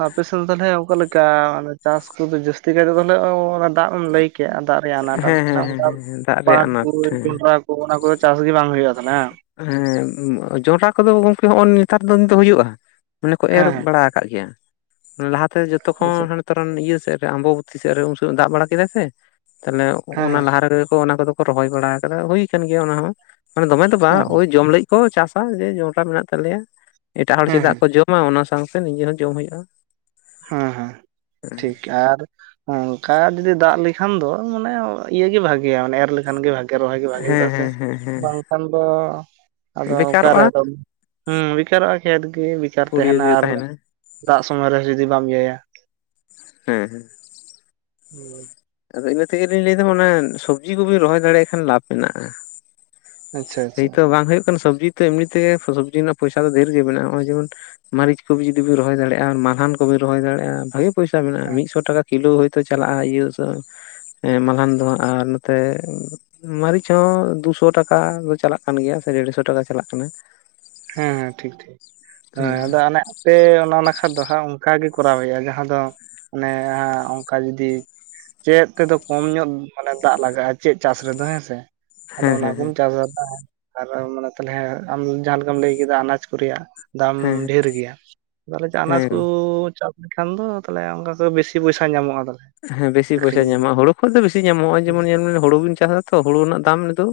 ᱟᱯᱮᱥᱮᱫ ᱛᱟᱦᱚᱞᱮ ᱚᱠᱟᱞᱮᱠᱟ ᱪᱟᱥ ᱠᱚᱫᱚ ᱡᱟᱥᱛᱤ ᱠᱟᱭᱛᱮ ᱛᱟᱦᱚᱞᱮ ᱚᱱᱮ ᱫᱟᱜ ᱮᱢ ᱞᱟᱹᱭ ᱠᱮᱭᱟ ᱟᱨ ᱫᱟᱜ ᱨᱮᱭᱟᱜ ᱟᱱᱟᱴ ᱦᱮᱸ ᱦᱮᱸ ᱦᱮᱸ ᱦᱮᱸ ᱫᱟᱜ ᱨᱮᱭᱟᱜ ᱟᱱᱟᱴ ᱦᱮᱸ [unintelligible] ᱛᱚ ᱚᱱᱟ ᱠᱚᱫᱚ ᱪᱟᱥ ᱜᱮ ᱵᱟᱝ ᱦᱩᱭᱩᱜᱼᱟ ᱦᱟᱝ? ᱦᱮᱸ ᱡᱚᱱᱰᱨᱟ ᱠᱚᱫᱚ ᱜᱚᱝᱠᱮ ᱦᱚᱸᱜᱼᱚᱭ ᱱᱮᱛᱟᱨ ᱫᱤᱱ ᱫᱚ ᱦᱩᱭᱩᱜᱼᱟ ᱢᱟᱱᱮ ᱠᱚ ᱮᱨ ᱦᱮᱸ ᱵᱟᱲᱟ ᱠᱟᱜ ᱜᱮᱭᱟ ᱞᱟᱦᱟ ᱛᱮ ᱡᱚᱛᱚ ᱦᱮᱸ ᱠᱷᱚᱱ ᱛᱚᱨᱮᱱ ᱤᱭᱟᱹ ᱥᱮᱜ ᱨᱮ ᱟᱢᱵᱚᱵᱛᱤ ᱥᱮᱜ ᱨᱮ ᱩᱱ ᱥᱚᱢᱚᱭ ᱫᱟᱜ ᱵᱟᱲᱟ ᱠᱮᱫᱟᱭ ᱥᱮ ᱛᱟᱦᱚᱞᱮ ᱦᱮᱸ ᱦᱮᱸ ᱚᱱᱟ ᱞᱟᱦᱟ ᱨᱮᱜᱮ ᱠᱚ ᱚᱱᱟ ᱠᱚᱫᱚ ᱠᱚ ᱨᱚᱦᱚᱭ ᱵᱟᱲᱟ ᱠᱟᱫᱟ, ᱦᱩᱭ ᱠᱟᱱ ᱜᱮᱭᱟ ᱚᱱᱟ ᱦᱚᱸ ᱢᱟᱱᱮ ᱫᱚᱢᱮ ᱫᱚ ᱵᱟᱝ ᱦᱮᱸ ᱳᱭ ᱡᱚᱢ ᱞᱟᱹᱜᱤᱫ ᱠᱚ ᱪᱟᱥᱟ ᱡᱮ ᱡᱚᱱᱰᱨᱟ ᱢᱮᱱᱟᱜ ᱛᱟᱞᱮᱭᱟ ᱮᱴᱟᱜ ᱦᱚᱲ ᱦᱮᱸ ᱪᱮᱫᱟᱜ ᱦᱮᱸ ᱠᱚ ᱡᱚ ᱢᱟ ᱚᱱᱟ ᱥᱟᱸᱣᱛᱮ ᱱᱤᱡᱮ ᱦᱚᱸ ᱡᱚᱢ ᱦᱩᱭᱩᱜᱼᱟ᱾ ᱦᱮᱸ ᱦᱮᱸ ᱴᱷᱤᱠ ᱟᱨ ᱚᱱᱠᱟ ᱡᱩᱫᱤ ᱫᱟᱜ ᱞᱮᱠᱷᱟᱱ ᱫᱚ ᱢᱟᱱᱮ ᱤᱭᱟᱹᱜᱤ ᱵᱷᱟᱹᱜᱮᱭᱟ ᱢᱟᱱᱮ ᱮᱨ ᱞᱮᱠᱷᱟᱱ ᱜᱮ ᱵᱷᱟ ᱜᱮ ᱨᱚᱦᱚᱭ ᱜᱮ ᱵᱷᱟᱹᱜᱤᱭᱟ ᱦᱮᱸ ᱪᱮᱫᱟᱜ ᱥᱮ ᱦᱮᱸ ᱦᱮᱸ ᱦᱮᱸ ᱵᱟᱝ ᱠᱷᱟᱱ ᱫᱚ ᱟᱫᱚ ᱵᱮᱠᱟᱨᱚᱜᱼᱟ ᱚᱠᱟᱨᱮ ᱟᱫᱚ ᱦᱮᱸ ᱵᱮᱠᱟᱨᱚᱜᱼᱟ ᱠᱷᱮᱛ ᱜᱮ ᱵᱮᱠᱟᱨ ᱯᱩᱲᱤᱭᱟᱹ ᱛᱟᱦᱮᱸᱱᱟ ᱜᱮ ᱟᱨ ᱛᱟᱦᱮᱱᱟ ᱫᱟᱜ ᱥᱚᱢᱚᱭ ᱨᱮᱦᱚᱸ ᱡᱩᱫᱤ ᱵᱟᱢ ᱤᱭᱟᱹᱭᱟ᱾ ᱦᱮᱸ᱾ [inaudible] ᱟᱫᱚ ᱤᱱᱟᱹ ᱛᱮᱜᱮ ᱞᱤᱧ ᱞᱟᱹᱭ ᱫᱟ, ᱚᱱᱟ ᱥᱚᱵᱽᱡᱤ ᱠᱚᱵᱤᱱ ᱨᱚᱦᱚᱭ ᱫᱟᱲᱮᱭᱟᱜ ᱠᱷᱟᱱ ᱞᱟᱵᱷ ᱢᱮᱱᱟᱜᱼᱟ᱾ ᱟᱪᱪᱷᱟ ᱥᱮᱭ ᱟᱪᱪᱷᱟ ᱛᱚ ᱵᱟᱝ ᱦᱩᱭᱩᱜ ᱠᱟᱱᱟ ᱥᱚᱵᱽᱡᱤ ᱛᱮ ᱮᱢᱱᱤ ᱛᱮᱜᱮ ᱥᱚᱵᱽᱡᱤ ᱨᱮᱱᱟᱜ ᱯᱚᱭᱥᱟ ᱫᱚ ᱰᱷᱮᱨ ᱜᱮ ᱢᱮᱱᱟᱜᱼᱟ, ᱱᱚᱸᱜᱼᱚᱭ ᱡᱮᱢᱚᱱ ᱢᱟᱹᱨᱤᱪ ᱠᱚ ᱡᱩᱫᱤ ᱵᱤᱱ ᱨᱚᱦᱚᱭ ᱫᱟᱲᱮᱭᱟᱜᱼᱟ ᱟᱨ ᱢᱟᱞᱦᱟᱱ ᱠᱚᱵᱤᱱ ᱨᱚᱦᱚᱭ ᱫᱟᱲᱮᱭᱟᱜᱼᱟ ᱵᱷᱟᱹᱜᱤ ᱯᱚᱭᱥᱟ ᱢᱮᱱᱟᱜᱼᱟ ᱾ᱢᱤᱫᱥᱚ ᱴᱟᱠᱟ ᱠᱤᱞᱳ ᱦᱚᱭᱛᱚ ᱪᱟᱞᱟᱜᱼᱟ, ᱤᱭᱟᱹ ᱥᱚ ᱦᱮᱸ ᱢᱟᱞᱦᱟᱱ ᱫᱚ ᱦᱟᱸᱜ ᱟᱨ ᱱᱚᱛᱮ ᱢᱟᱹᱨᱤᱪ ᱦᱚᱸ ᱫᱩᱥᱚ ᱴᱟᱠᱟ ᱨᱳᱡ ᱪᱟᱞᱟᱜ ᱠᱟᱱ ᱜᱮᱭᱟ ᱥᱮ ᱰᱮᱲᱥᱚ ᱴᱟᱠᱟ ᱪᱟᱞᱟᱜ ᱠᱟᱱᱟ᱾ ᱦᱮᱸ ᱦᱮᱸ ᱴᱷᱤᱠ ᱴᱷᱤᱠ ᱦᱮᱸ ᱟᱫᱚ ᱚᱱᱟ ᱯᱮ ᱚᱱᱟ ᱱᱟᱠᱷᱟ ᱫᱚ ᱦᱟᱸᱜ ᱚᱱᱠᱟ ᱜᱮ ᱠᱚᱨᱟᱣ ᱦᱩᱭᱩᱜᱼᱟ, ᱡᱟᱦᱟᱸ ᱫᱚ ᱚᱱᱮ ᱚᱝᱠᱟ ᱡᱩᱫᱤ ᱪᱮᱫ ᱛᱮᱫᱚ ᱠᱚᱢ ᱧᱚᱜ ᱢᱟᱱᱮ ᱫᱟᱜ ᱞᱟᱜᱟᱜᱼᱟ ᱪᱮᱫ ᱪᱟᱥ ᱨᱮᱫᱚ ᱦᱮᱸᱥᱮ᱾ ᱟᱫᱚ ᱚᱱᱟ ᱦᱮᱸ ᱦᱮᱸ ᱠᱚᱢ ᱪᱟᱥᱫᱟ [unintelligible] ᱟᱨ ᱢᱟᱱᱮ ᱛᱟᱦᱚᱞᱮ ᱟᱢ ᱡᱟᱦᱟᱸ ᱞᱮᱠᱟᱢ ᱞᱟᱹᱭ ᱠᱮᱫᱟ ᱟᱱᱟᱡ ᱠᱚ ᱨᱮᱭᱟᱜ ᱫᱟᱢ ᱦᱮᱸ ᱰᱷᱮᱨ ᱜᱮᱭᱟ, ᱛᱟᱦᱚᱞᱮ ᱟᱱᱟᱡ ᱦᱮᱸ ᱠᱚ ᱪᱟᱥ ᱞᱮᱠᱷᱟᱱ ᱫᱚ ᱛᱟᱦᱚᱞᱮ ᱚᱱᱠᱟ ᱠᱚ ᱵᱮᱥᱤ ᱯᱚᱭᱥᱟᱹ ᱧᱟᱢᱚᱜᱼᱟ ᱛᱟᱦᱚᱞᱮ᱾ ᱦᱮᱸ ᱵᱮᱥᱤ ᱯᱚᱭᱥᱟ ᱟᱹᱠᱷᱨᱤᱧ ᱧᱟᱢᱚᱜᱼᱟ ᱦᱩᱲᱩ ᱠᱷᱚᱡ ᱫᱚ ᱵᱮᱥᱤ ᱧᱟᱢᱚᱜ ᱱᱚᱸᱜᱼᱚᱭ ᱦᱮᱸ ᱡᱮᱢᱚᱱ ᱧᱮᱞᱵᱤᱱ ᱦᱩᱲᱩ ᱵᱤᱱ ᱪᱟᱥᱟ ᱛᱚ ᱦᱩᱲᱩ ᱨᱮᱱᱟᱜ ᱫᱟᱢ ᱱᱤᱛᱚᱜ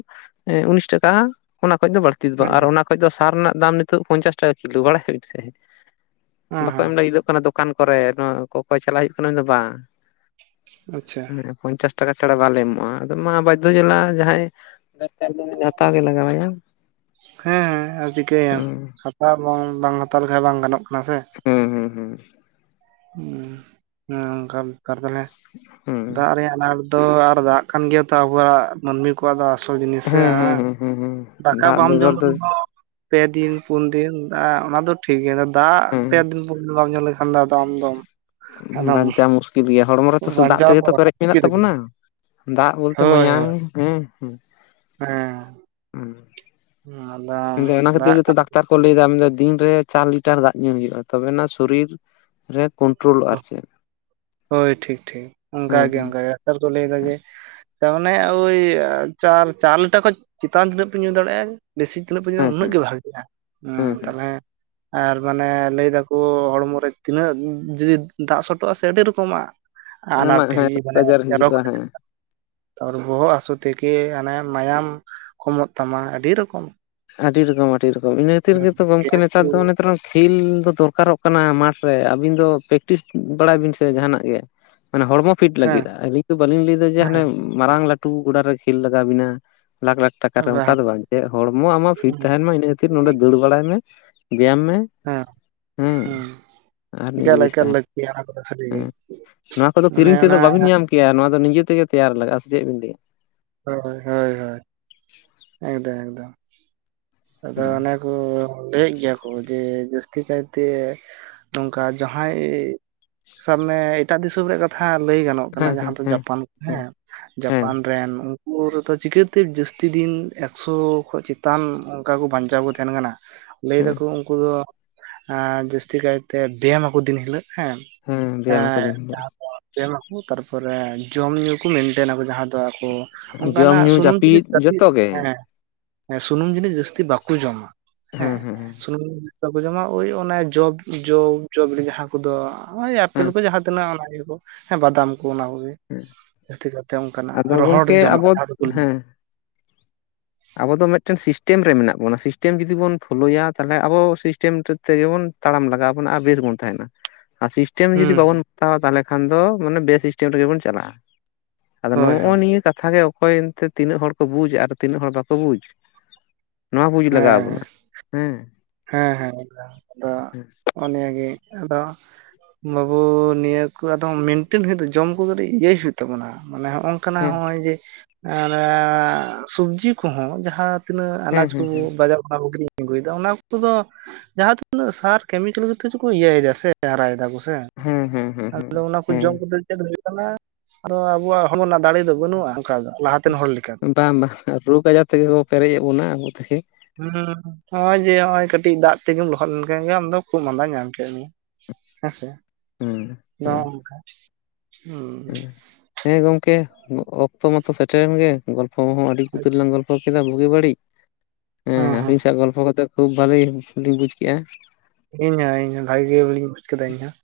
ᱩᱱᱤᱥ ᱴᱟᱠᱟ ᱚᱱᱟ ᱠᱷᱚᱡ ᱫᱚ ᱵᱟᱹᱲᱛᱤ ᱫᱚ ᱵᱟᱝ ᱦᱮᱸ ᱾ᱟᱨ ᱚᱱᱟ ᱠᱷᱚᱡ ᱫᱚ ᱥᱟᱨ ᱨᱮᱱᱟᱜ ᱫᱟᱢ ᱱᱤᱛᱚᱜ ᱯᱚᱧᱪᱟᱥ ᱴᱟᱠᱟ ᱠᱤᱞᱳ, ᱵᱟᱲᱟᱭ ᱟᱹᱵᱤᱱ ᱥᱮ, ᱵᱟᱠᱚ ᱦᱮᱸ ᱮᱢ ᱞᱟᱹᱜᱤᱫᱚᱜ ᱠᱟᱱᱟ ᱫᱚ ᱠᱟᱱ ᱠᱚᱨᱮ ᱱᱚᱣᱟ ᱠᱚᱠᱚᱭ ᱪᱟᱞᱟᱜ ᱦᱩᱭᱩᱜ ᱠᱟᱱᱟ ᱢᱮᱱ ᱫᱟ ᱵᱟᱝ᱾ ᱟᱪᱪᱷᱟ᱾ ᱮᱸ ᱯᱚᱧᱪᱟᱥ ᱴᱟᱠᱟ ᱪᱷᱟᱲᱟ ᱵᱟᱞᱮ ᱮᱢᱚᱜᱼᱟ, ᱢᱟ ᱵᱟᱫᱽᱫᱷᱚ ᱡᱟᱞᱟ ᱡᱟᱦᱟᱸᱭ ᱫᱚᱨᱠᱟᱨ ᱫᱚ ᱩᱱᱤ ᱦᱟᱛᱟᱣ ᱜᱮ ᱞᱟᱜᱟᱣᱟᱭᱟ᱾ ᱦᱮᱸ ᱟᱨ ᱪᱤᱠᱟᱹᱭᱟᱢ ᱦᱩᱸ ᱦᱟᱛᱟᱣ ᱵᱟᱝ ᱵᱟᱝ ᱦᱟᱛᱟᱣ ᱞᱮᱠᱷᱟᱱ ᱵᱟᱝ ᱜᱟᱱᱚᱜ ᱠᱟᱱᱟ ᱥᱮ? ᱦᱮᱸ ᱦᱮᱸ ᱦᱮᱸ᱾ ᱦᱩᱸ ᱚᱱᱮ ᱚᱱᱠᱟ ᱵᱮᱠᱟᱨ ᱛᱟᱦᱞᱮ ᱦᱩᱸ ᱫᱟᱜ ᱨᱮᱭᱟᱜ ᱟᱱᱟᱴ ᱫᱚ ᱟᱨ ᱫᱟᱜ ᱠᱟᱱ ᱜᱮᱭᱟ ᱛᱚ ᱟᱵᱚᱣᱟᱜ ᱢᱟᱹᱱᱢᱤ ᱠᱚᱣᱟᱜ ᱫᱚ ᱟᱥᱚᱞ ᱡᱤᱱᱤᱥ ᱥᱮ ᱦᱮᱸ᱾ ᱫᱟᱠᱟ ᱵᱟᱢ ᱡᱚᱢ ᱨᱮᱦᱚ ᱯᱮ ᱫᱤᱱ ᱯᱩᱱ ᱫᱤᱱ ᱫᱟᱜ ᱚᱱᱟ ᱫᱚ ᱴᱷᱤᱠ ᱜᱮᱭᱟ, ᱫᱟᱜ ᱦᱮᱸ ᱯᱮ ᱫᱤᱱ ᱯᱩᱱ ᱫᱤᱱ ᱵᱟᱢ ᱧᱩ ᱞᱮᱠᱷᱟᱱ ᱫᱚ ᱟᱢ ᱫᱚᱢ ᱦᱩᱸ ᱟᱫᱚᱢ ᱵᱟᱧᱪᱟᱣ ᱢᱩᱥᱠᱤᱞ ᱜᱮᱭᱟ ᱦᱚᱲᱢᱚ ᱨᱮᱛᱚ ᱥᱩᱫᱩ ᱫᱟᱜ ᱵᱟᱧᱪᱟᱣ ᱛᱮᱜᱮ ᱫᱚ ᱛᱚ ᱯᱮᱨᱮᱡ ᱢᱮᱱᱟᱜ ᱢᱩᱥᱠᱤᱞ ᱛᱟᱵᱚᱱᱟ᱾ ᱜᱮᱭᱟ ᱫᱟᱜ ᱵᱚᱞᱛᱮ ᱦᱳᱭ ᱢᱟᱭᱟᱝ ᱦᱳᱭ ᱦᱮᱸ ᱦᱮᱸ ᱾ ᱦᱩᱸ ᱾ ᱦᱩᱸ ᱟᱫᱚ ᱫᱟᱜ ᱠᱟᱱ ᱰᱟᱠᱛᱟᱨ ᱠᱚ ᱞᱟᱹᱭᱫᱟ ᱢᱮᱱᱫᱟ ᱫᱤᱱ ᱨᱮ ᱪᱟᱨ ᱞᱤᱴᱟᱨ ᱫᱟᱜ ᱧᱩ ᱦᱩᱭᱩᱜᱼᱟ ᱛᱚᱵᱮᱱᱟ ᱥᱚᱨᱤᱨ ᱨᱮ ᱠᱚ ᱦᱳᱭ ᱴᱷᱤᱠ ᱴᱷᱤᱠ ᱦᱮᱸ ᱚᱱᱠᱟᱜᱮ ᱦᱮᱸ ᱚᱱᱠᱟᱜᱮ ᱰᱟᱠᱴᱟᱨ ᱠᱚ ᱞᱟᱹᱭᱫᱟ ᱡᱮ ᱛᱟ ᱢᱟᱱᱮ ᱳᱭ ᱪᱟᱨ ᱪᱟᱨ ᱞᱤᱴᱟᱨ ᱠᱷᱚᱡ ᱪᱮᱛᱟᱱ ᱛᱤᱱᱟᱹᱜ ᱯᱮ ᱧᱩ ᱫᱟᱲᱮᱭᱟᱜᱼᱟ ᱵᱮᱥᱤ ᱛᱤᱱᱟᱹᱜ ᱯᱮ ᱧᱩᱭᱟ ᱦᱮᱸ ᱯᱮ ᱩᱱᱟᱹᱜ ᱦᱮᱸ ᱜᱮ ᱵᱷᱟᱜᱮᱜᱼᱟ ᱾ ᱩᱸ ᱦᱮᱸ ᱦᱮᱸ ᱛᱟᱦᱚᱞᱮ ᱟᱨ ᱢᱟᱱᱮ ᱞᱟᱹᱭ ᱫᱟᱠᱚ ᱦᱚᱲᱢᱚ ᱨᱮ ᱛᱤᱱᱟᱹᱜ ᱡᱩᱫᱤ ᱫᱟᱜ ᱥᱚᱴᱚᱜᱼᱟ ᱥᱮ ᱟᱹᱰᱤ ᱨᱚᱠᱚᱢᱟᱜ ᱟᱱᱟᱴ ᱟᱢᱟᱜ ᱦᱮᱸ ᱦᱤ ᱨᱳᱜᱽ ᱢᱟᱱᱮ [inaudible] ᱟᱡᱟᱨ ᱦᱤᱡᱩᱜᱼᱟ ᱦᱮᱸ ᱛᱟᱯᱚᱨᱮ ᱵᱚᱦᱚᱜ ᱦᱟᱹᱥᱩ ᱛᱷᱮᱠᱮ ᱦᱟᱱᱮ ᱢᱟᱭᱟᱢ ᱠᱚᱢᱚᱜ ᱛᱟᱢᱟ ᱟᱹᱰᱤ ᱨᱚᱠᱚᱢ ᱾ ᱟᱹᱰᱤ ᱨᱚᱠᱚᱢ ᱟᱹᱰᱤ ᱨᱚᱠᱚᱢ ᱾ ᱤᱱᱟᱹ ᱠᱷᱟᱹᱛᱤᱨ ᱜᱮ ᱛᱚ ᱜᱚᱢᱠᱮ ᱜᱮᱥ ᱠᱚ ᱱᱮᱛᱟᱨ ᱫᱚ ᱚᱱᱮ [inaudible] ᱠᱷᱤᱞ ᱫᱚ ᱫᱚᱨᱠᱟᱨᱚᱜ ᱠᱟᱱᱟ ᱢᱟᱴᱷ ᱨᱮ, ᱟᱹᱵᱤᱱ ᱫᱚ ᱯᱮᱠᱴᱤᱥ ᱵᱟᱲᱟᱭ ᱵᱤᱱ ᱥᱮ ᱡᱟᱦᱟᱸᱱᱟᱜ ᱜᱮ! ᱢᱟᱱᱮ ᱦᱚᱲᱢᱚ ᱯᱷᱤᱴ ᱦᱮᱸ ᱞᱟᱹᱜᱤᱫᱼᱟ, ᱟᱹᱞᱤᱧ ᱫᱚ ᱵᱟᱞᱤᱧ ᱞᱟᱹᱭᱫᱟ ᱡᱮ ᱦᱟᱱᱮ ᱦᱮᱸ ᱢᱟᱨᱟᱝ ᱞᱟᱹᱴᱩ ᱜᱚᱰᱟ ᱨᱮ ᱠᱷᱮᱞ ᱞᱟᱜᱟᱣ ᱵᱮᱱᱟ ᱞᱟᱠᱷ ᱞᱟᱠᱷ ᱴᱟᱠᱟᱨᱮ ᱚᱝᱠᱟ ᱫᱚ ᱵᱟᱝ ᱡᱮ ᱦᱚᱲᱢᱚ ᱟᱢᱟᱜ ᱯᱷᱤᱴ ᱛᱟᱦᱮᱱ ᱢᱟ ᱤᱱᱟᱹ ᱠᱷᱟᱹᱛᱤᱨ ᱱᱚᱰᱮ ᱫᱟᱹᱲ ᱵᱟᱲᱟᱭ ᱢᱮ ᱵᱮᱭᱟᱢ ᱢᱮ ᱾ ᱦᱮᱸ, ᱦᱩᱸ ᱟᱨ ᱾ ᱱᱤᱡᱮ ᱮᱠᱟᱞ ᱵᱮᱥ ᱮᱠᱟᱞ ᱛᱟᱦᱮᱱ ᱞᱟᱹᱠᱛᱤᱭᱟ ᱚᱱᱟ ᱠᱚᱫᱚ ᱥᱟᱹᱨᱤᱜᱮ, ᱦᱮᱸ ᱚᱱᱮ ᱚᱱᱟ ᱠᱤᱭᱟ ᱱᱚᱣᱟ ᱫᱚ ᱱᱤᱡᱮ ᱛᱮᱜᱮ ᱛᱮᱭᱟᱨ ᱞᱟᱜᱼᱟ ᱥᱮ ᱪᱮᱫ ᱵᱤᱱ ᱞᱟᱹᱭᱟ? ᱦᱳᱭ ᱦᱳᱭ ᱦᱳᱭ ᱮᱠᱫᱚᱢ ᱮᱠᱫᱚᱢ, ᱟᱫᱚ ᱦᱮᱸ ᱚᱱᱮ ᱠᱚ ᱞᱟᱹᱭᱮᱫ ᱜᱮᱭᱟ ᱠᱚ ᱡᱮ ᱡᱟᱹᱥᱛᱤ ᱠᱟᱭᱛᱮ ᱱᱚᱝᱠᱟ ᱡᱟᱦᱟᱸᱭ ᱥᱟᱵ ᱢᱮ ᱮᱴᱟᱜ ᱫᱤᱥᱚᱢ ᱨᱮᱭᱟᱜ ᱠᱟ ᱛᱷᱟ ᱞᱟᱹᱭ ᱜᱟᱱᱚᱜ ᱠᱟᱱᱟ ᱦᱮᱸ ᱦᱮᱸ ᱡᱟᱦᱟᱸ ᱫᱚ ᱦᱮᱸ ᱡᱟᱯᱟᱱ ᱦᱮᱸ ᱦᱮᱸ ᱡᱟᱯᱟᱱ ᱨᱮᱱ ᱩᱱᱠᱩ ᱨᱮᱫᱚ ᱪᱤᱠᱟᱹᱛᱮ ᱡᱟᱹᱥᱛᱤ ᱫᱤᱱ ᱮᱠᱥᱚ ᱠᱷᱚᱡ ᱪᱮᱛᱟᱱ ᱚᱱᱠᱟ ᱠᱚ ᱵᱟᱧᱪᱟᱣ ᱠᱚ ᱛᱟᱦᱮᱱ ᱠᱟᱱᱟ ᱾ ᱞᱟᱹᱭ ᱦᱮᱸ ᱫᱟᱠᱚ ᱩᱱᱠᱩ ᱫᱚ ᱟᱸ ᱡᱟᱹᱥᱛᱤ ᱠᱟᱭᱛᱮ ᱵᱮᱭᱟᱢ ᱟᱠᱚ ᱫᱤᱱ ᱦᱤᱞᱳᱜ ᱦᱮᱸ, ᱵᱮᱭᱟᱢ ᱮᱸ ᱟᱠᱟᱫᱟᱹᱧ [inaudible] ᱱᱮᱭᱟᱢᱟᱠᱚ ᱛᱟᱨᱯᱚᱨᱮ ᱡᱚᱢ ᱧᱩ ᱠᱚ ᱢᱮᱱᱴᱮᱱᱟ ᱠᱚ ᱡᱟᱦᱟᱸ ᱫᱚ ᱟᱠᱚ ᱡᱚᱢ ᱚᱝᱠᱟᱱᱟᱜ ᱧᱩ ᱥᱩᱱᱩᱢ ᱡᱟᱹᱯᱤᱫ ᱡᱤᱱᱤᱥ ᱡᱟᱛᱤ ᱡᱚᱛᱚ ᱜᱮ ᱦᱮᱸ, ᱦᱮᱸ ᱥᱩᱱᱩᱢ ᱡᱤᱱᱤᱥ ᱡᱟᱹᱥᱛᱤ ᱵᱟᱠᱚ ᱡᱚᱢᱟ, ᱦᱮᱸ ᱥᱩᱱᱩᱢ ᱵᱟᱠᱚ ᱡᱚᱢᱟ ᱳᱭ ᱚᱱᱮ ᱡᱚᱵ ᱡᱚ ᱡᱚᱵᱤᱞᱤ ᱡᱟᱦᱟᱸ ᱠᱩ ᱫᱚ ᱚᱭ ᱟᱯᱮᱞ ᱠᱚ ᱦᱮᱸ ᱡᱟᱦᱟᱸ ᱛᱤᱱᱟᱹᱜ ᱚᱱᱟ ᱜᱮᱠᱚ ᱦᱮ ᱵᱟᱫᱟᱢ ᱠᱚ ᱚᱱᱟ ᱠᱚᱜᱮ ᱾ ᱡᱟᱹᱥᱛᱤ ᱠᱟᱭᱛᱮ ᱚᱝᱠᱟᱱᱟᱜ ᱨᱚᱦᱚᱲ ᱛᱮ ᱡᱚᱢᱟᱜ ᱟᱵᱚ ᱡᱟᱦᱟᱸ ᱫᱚᱠᱚ ᱞᱟᱹᱭ ᱦᱮᱸ ᱾ ᱟᱵᱚ ᱫᱚ ᱢᱤᱫᱴᱮᱱ ᱥᱤᱥᱴᱮᱢ ᱨᱮ ᱢᱮᱱᱟᱜ ᱵᱚᱱᱟ ᱥᱤᱥᱴᱮᱢ ᱡᱩᱫᱤ ᱵᱚᱱ ᱯᱷᱳᱞᱳᱭᱟ, ᱛᱟᱦᱚᱞᱮ ᱟᱵᱚ ᱥᱤᱥᱴᱮᱢ ᱨᱮ ᱛᱮᱜᱮ ᱵᱚᱱ ᱛᱟᱲᱟᱢ ᱞᱟᱜᱟᱣ ᱵᱚᱱᱟ ᱟᱨ ᱵᱮᱥ ᱵᱚᱱ ᱛᱟᱦᱮᱱᱟ ᱾ ᱟᱨ ᱥᱤᱥ ᱴᱮᱢ ᱡᱩᱫᱤ ᱦᱩᱸ ᱦᱩᱸ ᱵᱟᱵᱚᱱ ᱦᱟᱛᱟᱣᱟ ᱛᱟᱦᱚᱞᱮ ᱠᱷᱟᱱ ᱫᱚ ᱢᱟᱱᱮ ᱵᱮᱥᱤᱥᱴᱮᱢ ᱨᱮᱜᱮ ᱵᱚᱱ ᱪᱟᱞᱟᱜᱼᱟ ᱾ ᱟᱫᱚ ᱦᱳᱭ ᱱᱚᱜᱼᱚᱭ ᱦᱳᱭ ᱱᱤᱭᱟᱹ ᱠᱟᱛᱷᱟ ᱜᱮ ᱚᱠᱚᱭ ᱮᱱᱛᱮ ᱛᱤᱱᱟᱹᱜ ᱦᱚᱲ ᱠᱚ ᱵᱩᱡᱽ ᱟᱨ ᱛᱤᱱᱟᱹᱜ ᱦᱚᱲ ᱵᱟᱠᱚ ᱵᱩᱡᱽ! ᱱᱚᱣᱟ ᱵᱩᱡᱽ ᱞᱟᱜᱟᱣᱟ ᱦᱮᱸ ᱵᱚᱱᱟ, ᱦᱮᱸ ᱾ ᱦᱮᱸ ᱦᱮᱸ ᱮᱠᱫᱚᱢ, ᱟᱫᱚ ᱦᱚᱜᱼᱚ ᱱᱤᱭᱟᱹ ᱜᱮ ᱟᱫᱚ ᱵᱟᱹᱵᱩ ᱱᱤᱭᱟᱹ ᱠᱚ ᱟᱫᱚ ᱢᱮᱱᱴᱮᱱ ᱦᱩᱭᱩᱜ ᱡᱚᱢ ᱠᱚ ᱠᱟᱹᱴᱤᱡ ᱤᱭᱟᱹᱭ ᱦᱩᱭᱩᱜ ᱛᱟᱵᱚᱱᱟ, ᱢᱟᱱᱮ ᱦᱚᱜᱼᱚᱝ ᱠᱟᱱᱟ ᱦᱮᱸ ᱦᱚᱸᱜᱼᱚᱭ ᱡᱮ ᱟᱸᱱᱮ ᱥᱚᱵᱽᱡᱤ ᱠᱚᱦᱚᱸ ᱡᱟᱦᱟᱸ ᱛᱤᱱᱟᱹᱜ ᱦᱮᱸ ᱟᱱᱟᱡᱽ ᱠᱚ ᱦᱮᱸ ᱦᱮᱸ ᱵᱟᱡᱟᱨ ᱠᱷᱚᱱᱟᱜ ᱠᱚ ᱠᱤᱨᱤᱧ ᱟᱹᱜᱩᱭᱮᱫᱟ, ᱚᱱᱟ ᱩᱱᱠᱩ ᱫᱚ ᱡᱟᱦᱟᱸ ᱛᱤᱱᱟᱹᱜ ᱥᱟᱨ ᱠᱮᱢᱤᱠᱮᱞ ᱠᱚᱛᱮ ᱪᱚ ᱠᱚ ᱤᱭᱟᱹᱭᱮᱫᱟ ᱥᱮ ᱦᱟᱨᱟᱭ ᱫᱟ ᱠᱚ ᱥᱮ ᱦᱮᱸ ᱦᱮᱸ ᱾ ᱟᱫᱚ ᱦᱮᱸ ᱚᱱᱟ ᱦᱮᱸ ᱡᱚᱢ ᱠᱟᱛᱮᱫ ᱪᱮᱫ ᱦᱩᱭᱩᱜ ᱠᱟᱱᱟ? ᱟᱫᱚ ᱟᱵᱚᱣᱟᱜ ᱦᱚᱲᱢᱚ ᱨᱮᱱᱟᱜ ᱫᱟᱲᱮ ᱫᱚ ᱵᱟᱹᱱᱩᱜᱼᱟ ᱚᱝᱠᱟ ᱫᱚ ᱞᱟᱦᱟᱛᱮᱱ ᱦᱚᱲ ᱞᱮᱠᱟ ᱾ ᱦᱮᱸ ᱵᱟᱝ ᱵᱟ ᱨᱳᱜᱽ ᱟᱡᱟᱨ ᱛᱮᱜᱮ ᱠᱚ ᱯᱮᱨᱮᱡ ᱮ ᱵᱚᱱᱟ ᱟᱵᱚ ᱛᱮᱜᱮ ᱾ ᱦᱩᱸ ᱱᱚᱜ-ᱚᱭ ᱡᱮ ᱦᱚᱸᱜᱼᱚᱭ ᱠᱟᱹᱴᱤᱡ ᱫᱟᱜ ᱛᱮᱜᱮᱢ ᱞᱚᱦᱚᱫ ᱞᱮᱱᱠᱷᱟᱱ ᱜᱮ ᱟᱢ ᱫᱚ ᱠᱷᱩᱜ ᱢᱟᱫᱟ ᱧᱟᱢ ᱠᱮᱫ ᱢᱮᱭᱟ ᱾ ᱦᱮᱸ ᱥᱮ, ᱦᱮᱸ ᱱᱚᱜᱼᱚ ᱱᱚᱝᱠᱟ᱾ ᱦᱩᱸ, ᱦᱮᱸ ᱜᱚᱝᱠᱮ ᱚᱠᱛᱚ ᱢᱟᱛᱚ ᱥᱮᱴᱮᱨᱮᱱ ᱜᱮ ᱜᱚᱞᱯᱚ ᱦᱚᱸ ᱟᱹᱰᱤ ᱟᱪᱪᱷᱟ ᱩᱛᱟᱹᱨᱱᱟᱝ ᱜᱚᱞ ᱯᱚ ᱠᱮᱫᱟ ᱵᱩᱜᱤ ᱵᱟᱹᱲᱤᱡ, ᱦᱮᱸ ᱟᱹᱵᱤᱱ ᱥᱟᱶ ᱜᱚᱞᱯᱚ ᱠᱟᱛᱮ ᱠᱷᱩᱵ ᱵᱟᱹᱞᱤᱞᱤᱧ ᱵᱩᱡᱽ ᱠᱮᱫᱼᱟ ᱾ ᱤᱧ ᱦᱚᱸ ᱤᱧ ᱦᱚᱸ ᱵᱷᱟᱜᱮ ᱜᱮ ᱵᱚᱞᱮᱧ ᱵᱩᱡᱷ ᱠᱮᱫᱟ ᱤᱧᱦᱚᱸ ᱾